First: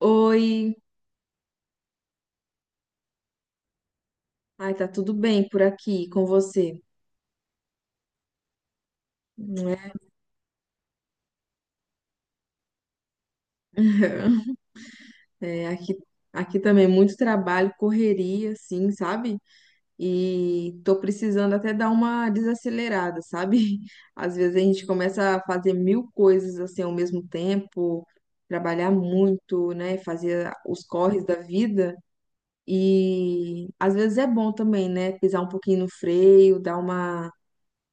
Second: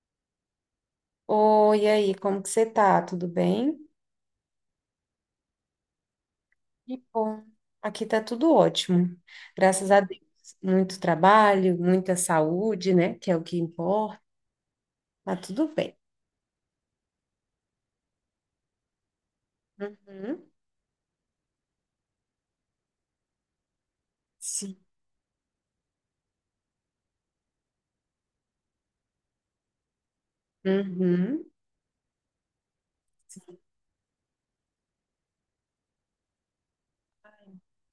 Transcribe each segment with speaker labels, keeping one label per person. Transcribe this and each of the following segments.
Speaker 1: Oi,
Speaker 2: Oi, e aí, como que você tá? Tudo bem?
Speaker 1: ai, tá tudo bem por aqui com você,
Speaker 2: Que bom. Aqui tá tudo ótimo.
Speaker 1: não
Speaker 2: Graças
Speaker 1: é?
Speaker 2: a Deus. Muito trabalho, muita saúde, né? Que é o que importa. Tá
Speaker 1: É,
Speaker 2: tudo bem.
Speaker 1: aqui, aqui também muito trabalho, correria, assim, sabe?
Speaker 2: Uhum.
Speaker 1: E tô precisando até dar uma desacelerada, sabe? Às vezes a
Speaker 2: Sim.
Speaker 1: gente começa a fazer mil coisas assim ao mesmo tempo, trabalhar muito, né? Fazer os corres da
Speaker 2: Uhum.
Speaker 1: vida.
Speaker 2: Sim,
Speaker 1: E às vezes é bom também, né? Pisar um pouquinho no freio, dar uma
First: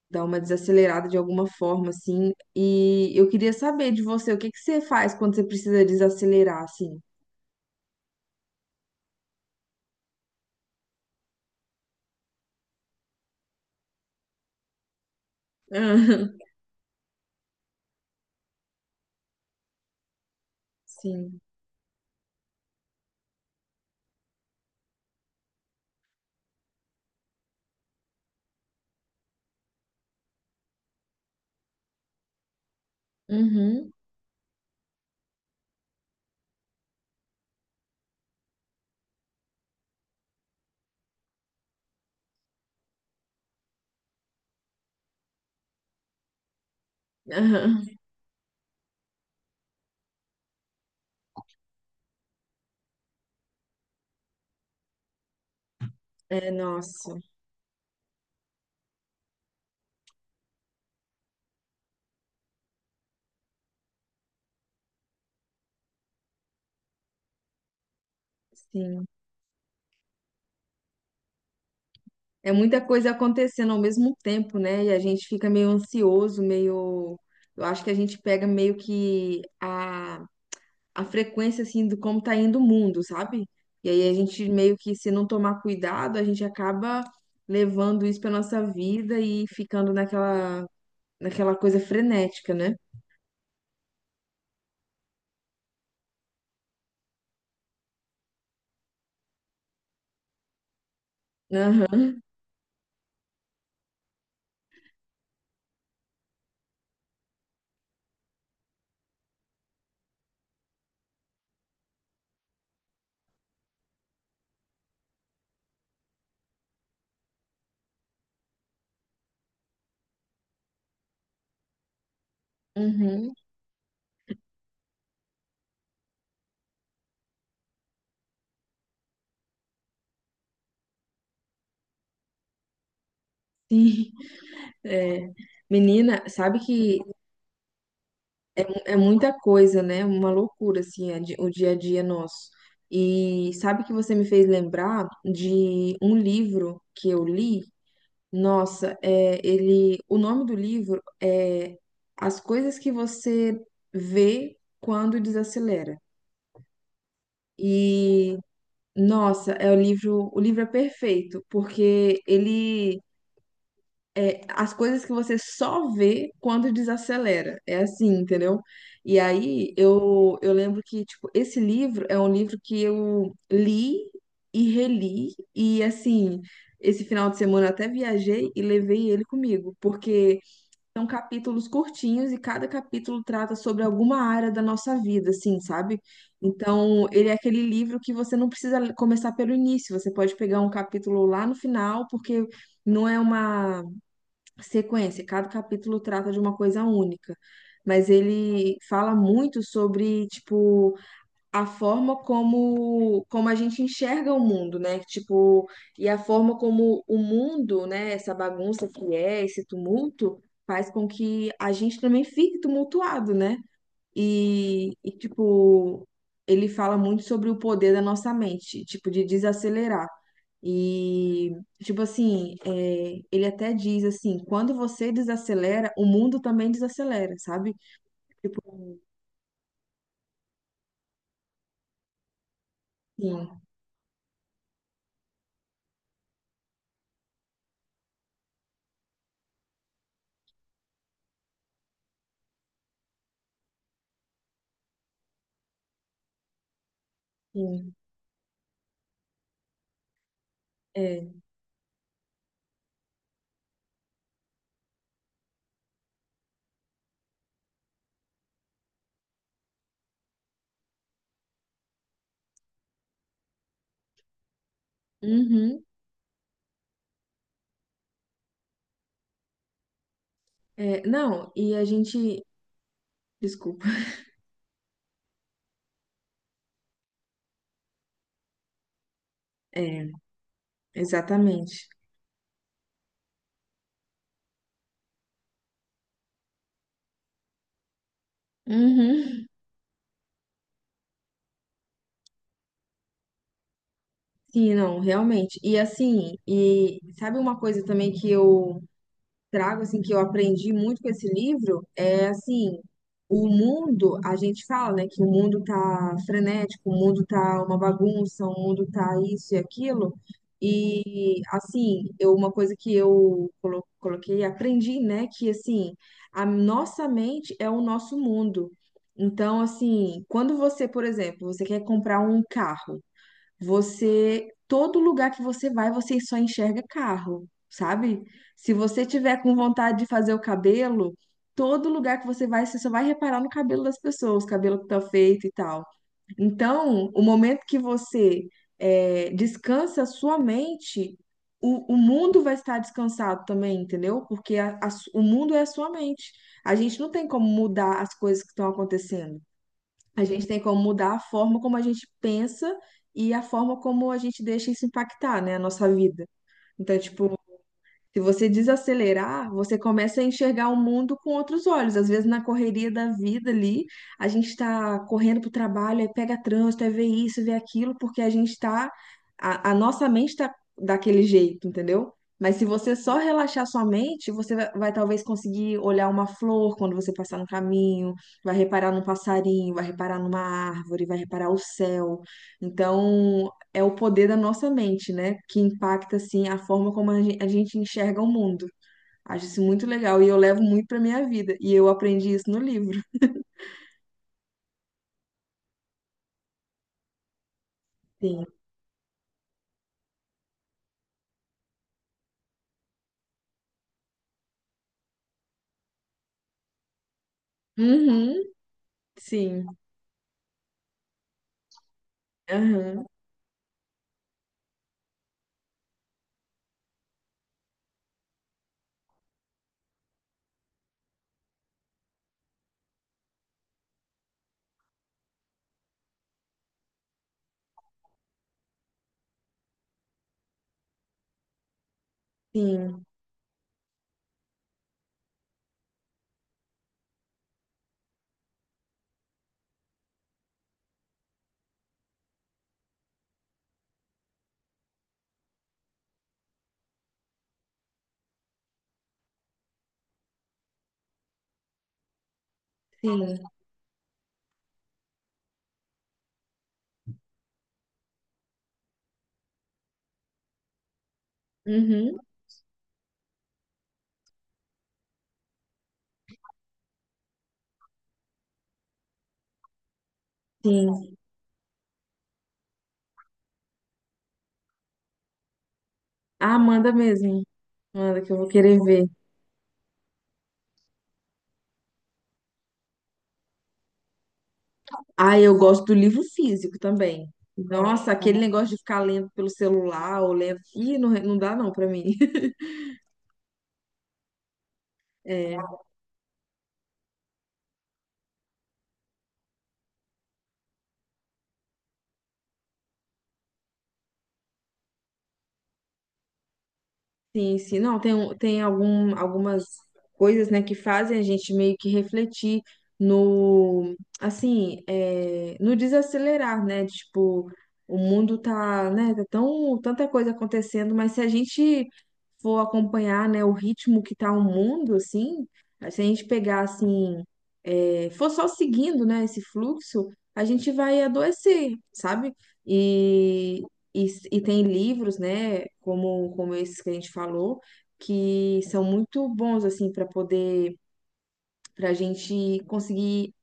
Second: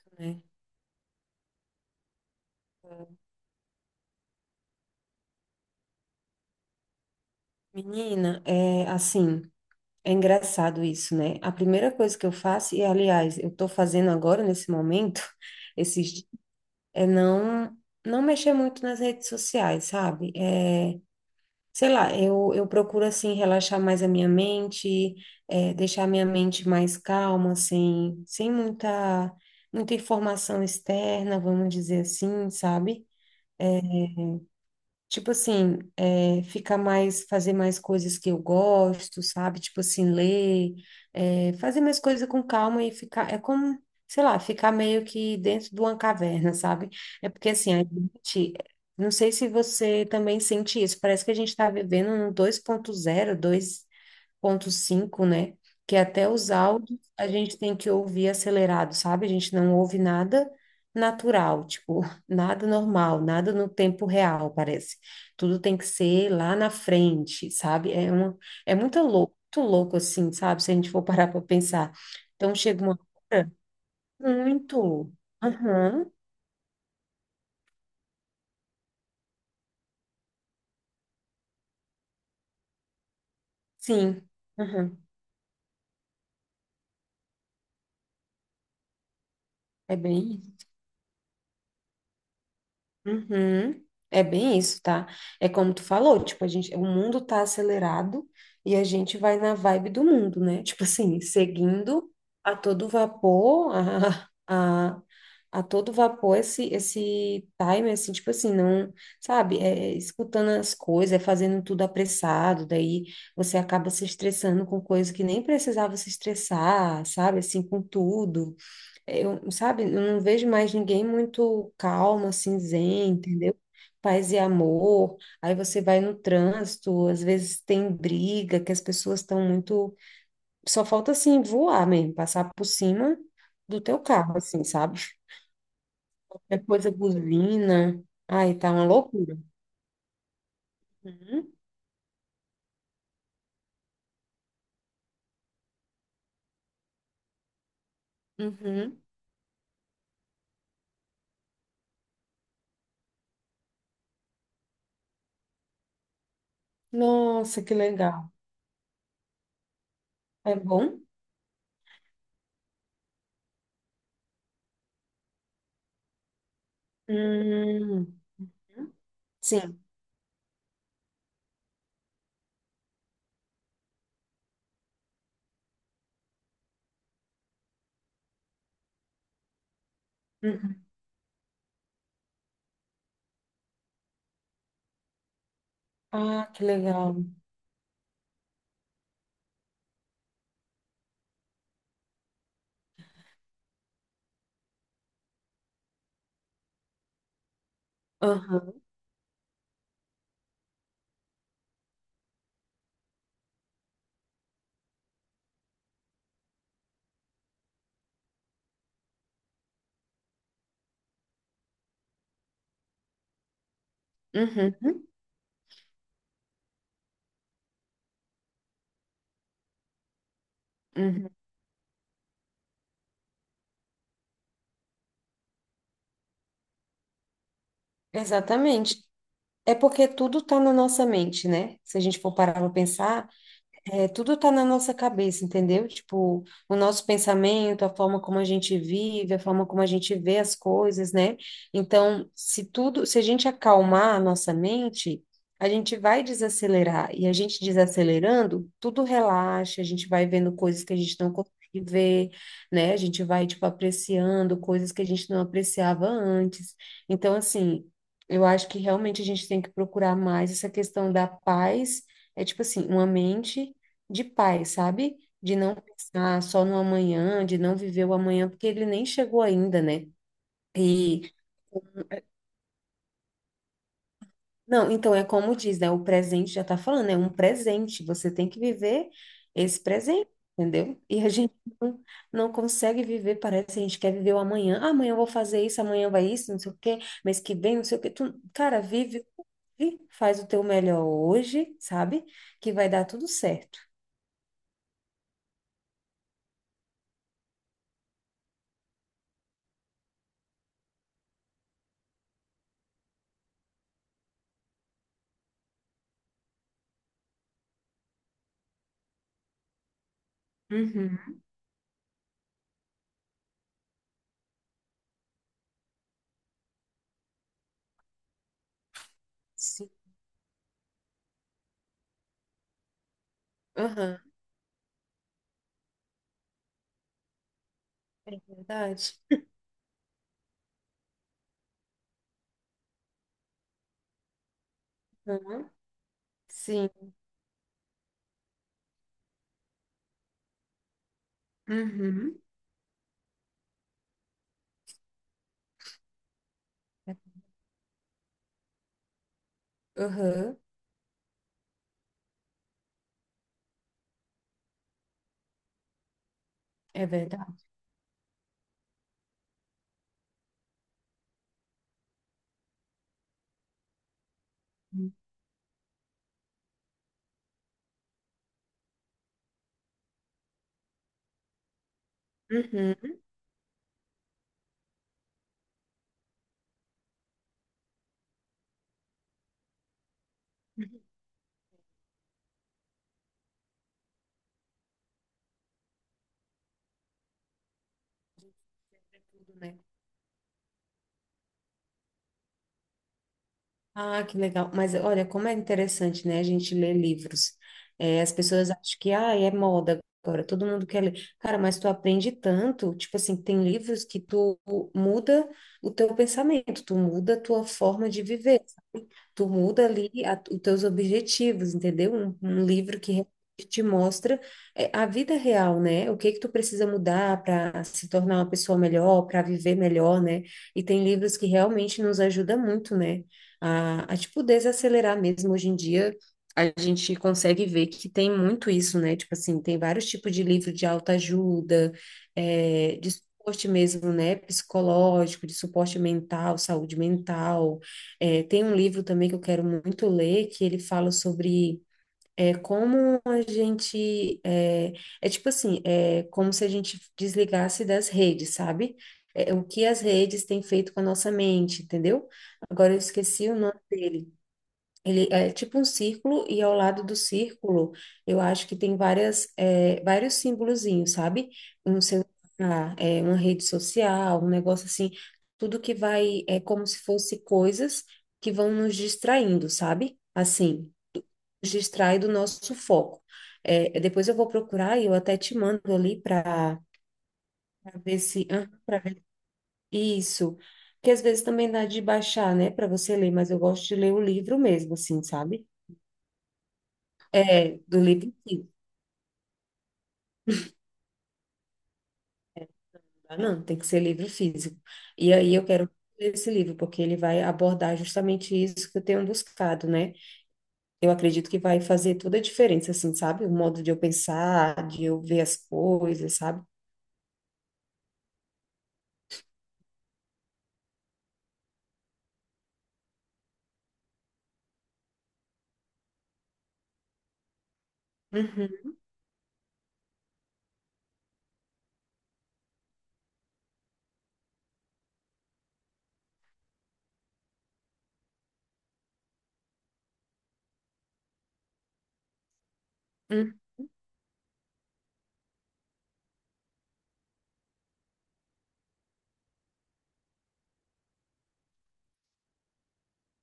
Speaker 1: dar uma
Speaker 2: né?
Speaker 1: desacelerada de alguma forma, assim. E eu queria saber de você, o que que você faz quando você precisa desacelerar, assim?
Speaker 2: Menina, é assim, é engraçado isso, né? A primeira coisa que eu faço, e aliás, eu tô fazendo agora nesse momento, esses, é não mexer muito nas redes sociais, sabe? É
Speaker 1: Sim.
Speaker 2: sei lá, eu procuro assim relaxar mais a minha mente, deixar a minha mente mais calma, sem muita, muita informação externa, vamos dizer assim, sabe?
Speaker 1: Uhum.
Speaker 2: Tipo assim, é, ficar mais, fazer mais coisas que eu gosto, sabe? Tipo assim, ler, é, fazer mais coisas com calma e ficar, é como, sei lá, ficar meio que dentro de uma caverna, sabe? É porque assim, a
Speaker 1: Aham.
Speaker 2: gente, não sei se você também sente isso, parece que a gente está vivendo no 2.0, ponto 5 né? Que é até os
Speaker 1: É,
Speaker 2: áudios
Speaker 1: nossa.
Speaker 2: a gente tem que ouvir acelerado, sabe? A gente não ouve nada natural, tipo, nada normal, nada no tempo real, parece. Tudo tem que ser lá na frente, sabe? É uma, é
Speaker 1: Sim.
Speaker 2: muito louco assim, sabe? Se a gente for parar para pensar.
Speaker 1: É
Speaker 2: Então
Speaker 1: muita
Speaker 2: chega uma
Speaker 1: coisa
Speaker 2: hora
Speaker 1: acontecendo ao mesmo tempo, né? E a
Speaker 2: muito.
Speaker 1: gente fica meio
Speaker 2: Aham,
Speaker 1: ansioso, meio. Eu acho que a gente pega meio que a frequência, assim, do como tá indo o mundo, sabe? E aí a
Speaker 2: sim.
Speaker 1: gente meio que,
Speaker 2: Aham.
Speaker 1: se não tomar cuidado, a gente acaba levando isso pra nossa vida e ficando
Speaker 2: É bem.
Speaker 1: naquela coisa frenética, né?
Speaker 2: Uhum. É bem isso, tá? É como tu falou, tipo, a gente, o mundo tá acelerado e a gente vai na vibe do mundo, né? Tipo assim,
Speaker 1: Aham,
Speaker 2: seguindo a todo vapor, a todo vapor esse, esse time, assim, tipo assim, não, sabe? É, é escutando as coisas, é fazendo tudo apressado, daí você acaba se estressando com coisa que nem precisava se estressar, sabe? Assim, com tudo. Eu, sabe, eu não vejo mais ninguém muito calmo, assim, zen,
Speaker 1: uhum,
Speaker 2: entendeu? Paz e amor. Aí você vai no trânsito, às vezes tem briga, que as pessoas estão muito. Só falta, assim, voar mesmo, passar por cima do teu
Speaker 1: sim.
Speaker 2: carro, assim, sabe?
Speaker 1: É. Menina, sabe
Speaker 2: Qualquer coisa
Speaker 1: que
Speaker 2: buzina. Ai, tá uma
Speaker 1: é muita
Speaker 2: loucura.
Speaker 1: coisa, né? Uma loucura, assim, o
Speaker 2: Uhum,
Speaker 1: dia a dia nosso. E sabe que você me fez lembrar de um livro que eu li? Nossa,
Speaker 2: uhum.
Speaker 1: é, ele, o nome do livro é As Coisas que Você Vê Quando Desacelera.
Speaker 2: Nossa, que legal.
Speaker 1: E, nossa, é o
Speaker 2: É
Speaker 1: livro é
Speaker 2: bom?
Speaker 1: perfeito, porque ele é, as coisas que você só vê quando desacelera. É assim,
Speaker 2: Hum,
Speaker 1: entendeu? E aí
Speaker 2: sim.
Speaker 1: eu lembro que, tipo, esse livro é um livro que eu li e reli, e assim, esse final de semana eu até viajei e levei ele comigo, porque
Speaker 2: Uhum.
Speaker 1: são capítulos curtinhos e cada capítulo trata sobre alguma área da nossa vida, assim, sabe?
Speaker 2: Ah, que
Speaker 1: Então,
Speaker 2: legal.
Speaker 1: ele é aquele livro que você não precisa começar pelo início, você pode pegar um capítulo lá no final, porque não é uma sequência. Cada capítulo trata de uma coisa única, mas
Speaker 2: Aham.
Speaker 1: ele fala muito sobre, tipo, a forma como a gente enxerga o mundo, né? Tipo, e a forma como o mundo, né, essa bagunça que é, esse tumulto, faz com que a gente também fique tumultuado, né?
Speaker 2: Uhum.
Speaker 1: Tipo, ele fala muito sobre o poder da nossa mente, tipo, de desacelerar.
Speaker 2: Uhum.
Speaker 1: E, tipo assim, é, ele até diz assim, quando você desacelera, o mundo também desacelera, sabe? Tipo,
Speaker 2: Exatamente. É porque tudo está na nossa mente, né? Se a gente for parar para pensar,
Speaker 1: sim,
Speaker 2: é, tudo tá na nossa cabeça, entendeu? Tipo, o nosso pensamento, a forma como a gente vive, a forma como a gente vê as coisas, né? Então, se tudo, se a gente acalmar a nossa mente, a gente vai desacelerar. E a gente
Speaker 1: sim,
Speaker 2: desacelerando, tudo relaxa, a gente vai vendo coisas que a gente não
Speaker 1: é.
Speaker 2: consegue ver, né? A gente vai, tipo, apreciando coisas que a gente não apreciava antes. Então, assim, eu acho que realmente a gente tem que procurar mais essa questão da paz. É tipo assim, uma mente de paz, sabe? De não
Speaker 1: Uhum,
Speaker 2: pensar só no amanhã, de não viver o amanhã, porque ele nem chegou ainda, né?
Speaker 1: é,
Speaker 2: E
Speaker 1: não, e a gente, desculpa,
Speaker 2: não, então é como diz, né? O presente já tá falando, é um presente, você tem que viver esse
Speaker 1: é,
Speaker 2: presente, entendeu? E a gente
Speaker 1: exatamente.
Speaker 2: não, não consegue viver, parece que a gente quer viver o amanhã. Ah, amanhã eu vou fazer isso, amanhã vai isso, não sei o quê, mês que vem, não sei o quê. Tu, cara, vive,
Speaker 1: Uhum.
Speaker 2: e faz o teu melhor hoje, sabe? Que vai dar tudo certo.
Speaker 1: Sim, não, realmente. E assim, e sabe uma coisa também que eu trago assim que eu aprendi muito com esse livro é assim, o mundo, a gente fala, né, que o mundo tá frenético, o mundo tá uma bagunça, o mundo tá isso e aquilo.
Speaker 2: Uhum.
Speaker 1: E assim, eu, uma coisa que coloquei, aprendi, né, que assim, a nossa mente é o nosso mundo. Então,
Speaker 2: Sim.
Speaker 1: assim, quando você, por exemplo, você quer comprar um carro,
Speaker 2: Aham,
Speaker 1: você, todo lugar que você vai, você só enxerga carro, sabe?
Speaker 2: é
Speaker 1: Se você
Speaker 2: verdade.
Speaker 1: tiver com vontade de fazer o cabelo, todo lugar que você vai, você só vai reparar no cabelo das pessoas, o cabelo que tá feito e tal.
Speaker 2: Sim.
Speaker 1: Então, o momento que você é, descansa a sua mente, o
Speaker 2: Uhum.
Speaker 1: mundo vai estar descansado também, entendeu? Porque o mundo é a sua mente. A gente não tem como mudar as coisas que estão acontecendo. A gente
Speaker 2: Uhum.
Speaker 1: tem como mudar a forma como a gente pensa e a forma como a gente deixa isso impactar, né, a nossa vida. Então,
Speaker 2: É
Speaker 1: tipo,
Speaker 2: verdade.
Speaker 1: se você desacelerar, você começa a enxergar o mundo com outros olhos. Às vezes, na correria da vida ali, a gente está
Speaker 2: Uhum.
Speaker 1: correndo para o trabalho, aí pega trânsito, aí vê isso, vê aquilo, porque a gente está. A nossa mente está daquele jeito, entendeu? Mas se você
Speaker 2: Uhum.
Speaker 1: só relaxar sua mente, vai talvez conseguir olhar uma flor quando você passar no caminho, vai reparar num passarinho, vai reparar numa árvore, vai reparar o céu. Então, é o poder da nossa mente, né? Que impacta, assim, a forma como a gente enxerga o mundo. Acho
Speaker 2: Tudo,
Speaker 1: isso
Speaker 2: né?
Speaker 1: muito legal e eu levo muito pra minha vida. E eu aprendi isso no livro.
Speaker 2: Ah, que legal. Mas olha, como é interessante, né? A gente ler livros. É, as
Speaker 1: Sim.
Speaker 2: pessoas acham que, ah, é moda agora, todo mundo quer ler. Cara, mas tu aprende tanto, tipo assim, tem livros que tu muda o teu pensamento, tu muda a tua forma de
Speaker 1: Uhum.
Speaker 2: viver. Tu
Speaker 1: Sim.
Speaker 2: muda ali os teus objetivos, entendeu? Um livro
Speaker 1: Aham.
Speaker 2: que realmente te mostra é, a vida real, né? O que que tu precisa mudar para se tornar uma pessoa melhor, para viver melhor, né? E tem livros que realmente nos ajudam muito, né? A tipo desacelerar mesmo hoje em dia. A gente consegue ver que tem muito isso, né? Tipo assim, tem vários tipos de livro de autoajuda, é,
Speaker 1: Sim.
Speaker 2: de suporte mesmo, né? Psicológico, de suporte mental, saúde mental. É, tem um livro também que eu quero muito ler, que ele fala sobre é, como a gente. É, é tipo assim, é como se a gente desligasse das redes, sabe? É, o que as redes têm feito com a nossa mente, entendeu? Agora eu
Speaker 1: Sim.
Speaker 2: esqueci o nome dele. Ele é tipo um círculo e ao lado do círculo eu acho que tem várias, é, vários símbolozinhos, sabe? Um
Speaker 1: Uhum.
Speaker 2: celular, é, uma rede social, um negócio assim, tudo que vai, é como se fosse coisas que vão nos distraindo, sabe? Assim,
Speaker 1: Sim.
Speaker 2: nos distrai do nosso foco. É, depois eu vou procurar e eu até te mando ali
Speaker 1: Ah,
Speaker 2: para
Speaker 1: manda mesmo.
Speaker 2: ver
Speaker 1: Manda que eu vou
Speaker 2: se,
Speaker 1: querer
Speaker 2: para
Speaker 1: ver.
Speaker 2: ver isso, que às vezes também dá de baixar, né, para você ler, mas eu gosto de ler o livro mesmo, assim,
Speaker 1: Ah, eu
Speaker 2: sabe?
Speaker 1: gosto do livro físico também.
Speaker 2: É, do
Speaker 1: Nossa,
Speaker 2: livro
Speaker 1: aquele negócio
Speaker 2: físico,
Speaker 1: de ficar lendo pelo celular ou lendo. Ih, não, não dá não pra mim.
Speaker 2: tá? Não, tem que ser livro físico. E aí
Speaker 1: É.
Speaker 2: eu quero ler esse livro, porque ele vai abordar justamente isso que eu tenho buscado, né? Eu acredito que vai fazer toda a diferença, assim, sabe? O modo de eu pensar, de eu ver as coisas, sabe?
Speaker 1: Sim, sim. Não, tem, tem algumas coisas, né, que fazem a gente meio que refletir no, assim, é, no desacelerar, né? Tipo, o mundo
Speaker 2: Uhum,
Speaker 1: tá, né, tá tão, tanta coisa acontecendo, mas se a gente for acompanhar, né, o ritmo que tá o mundo, assim, se a gente pegar, assim, for só seguindo, né, esse fluxo, a gente vai adoecer, sabe?
Speaker 2: uhum,
Speaker 1: E, e, e tem livros, né, como, como esses que a gente falou, que são muito bons, assim, para poder, para a gente conseguir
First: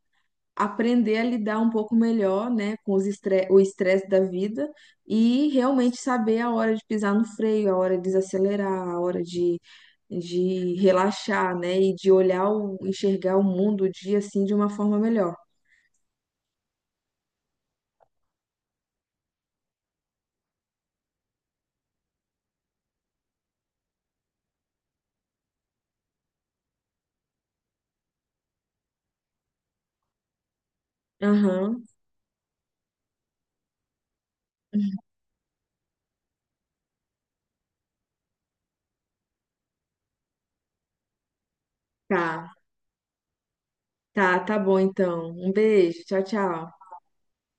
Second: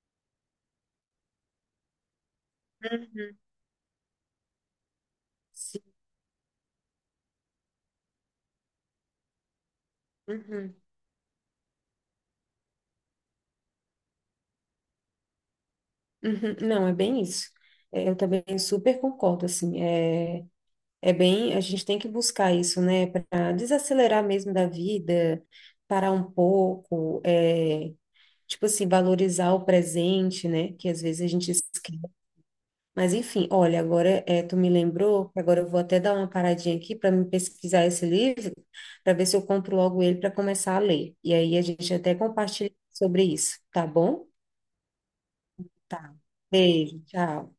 Speaker 1: aprender a lidar um pouco melhor, né, com os
Speaker 2: uhum,
Speaker 1: estre o estresse da vida e
Speaker 2: sim,
Speaker 1: realmente saber a hora de pisar no freio, a hora de desacelerar, a hora de.
Speaker 2: uhum,
Speaker 1: De relaxar, né, e de olhar o, enxergar o mundo o dia assim de uma forma melhor.
Speaker 2: uhum. Não, é bem isso. É, eu também super concordo, assim, é, é bem, a gente tem que buscar isso, né, para desacelerar mesmo da vida, parar um pouco, é, tipo assim, valorizar o presente, né? Que às vezes a gente
Speaker 1: Aham,
Speaker 2: esquece. Mas enfim, olha, agora é, tu me lembrou, que agora eu vou até dar uma paradinha aqui para me pesquisar esse livro, para ver se eu compro logo ele para começar a ler. E aí a gente até
Speaker 1: tá.
Speaker 2: compartilha sobre isso, tá bom?
Speaker 1: Tá, tá bom então. Um beijo.
Speaker 2: Tá.
Speaker 1: Tchau, tchau.
Speaker 2: Beijo, tchau.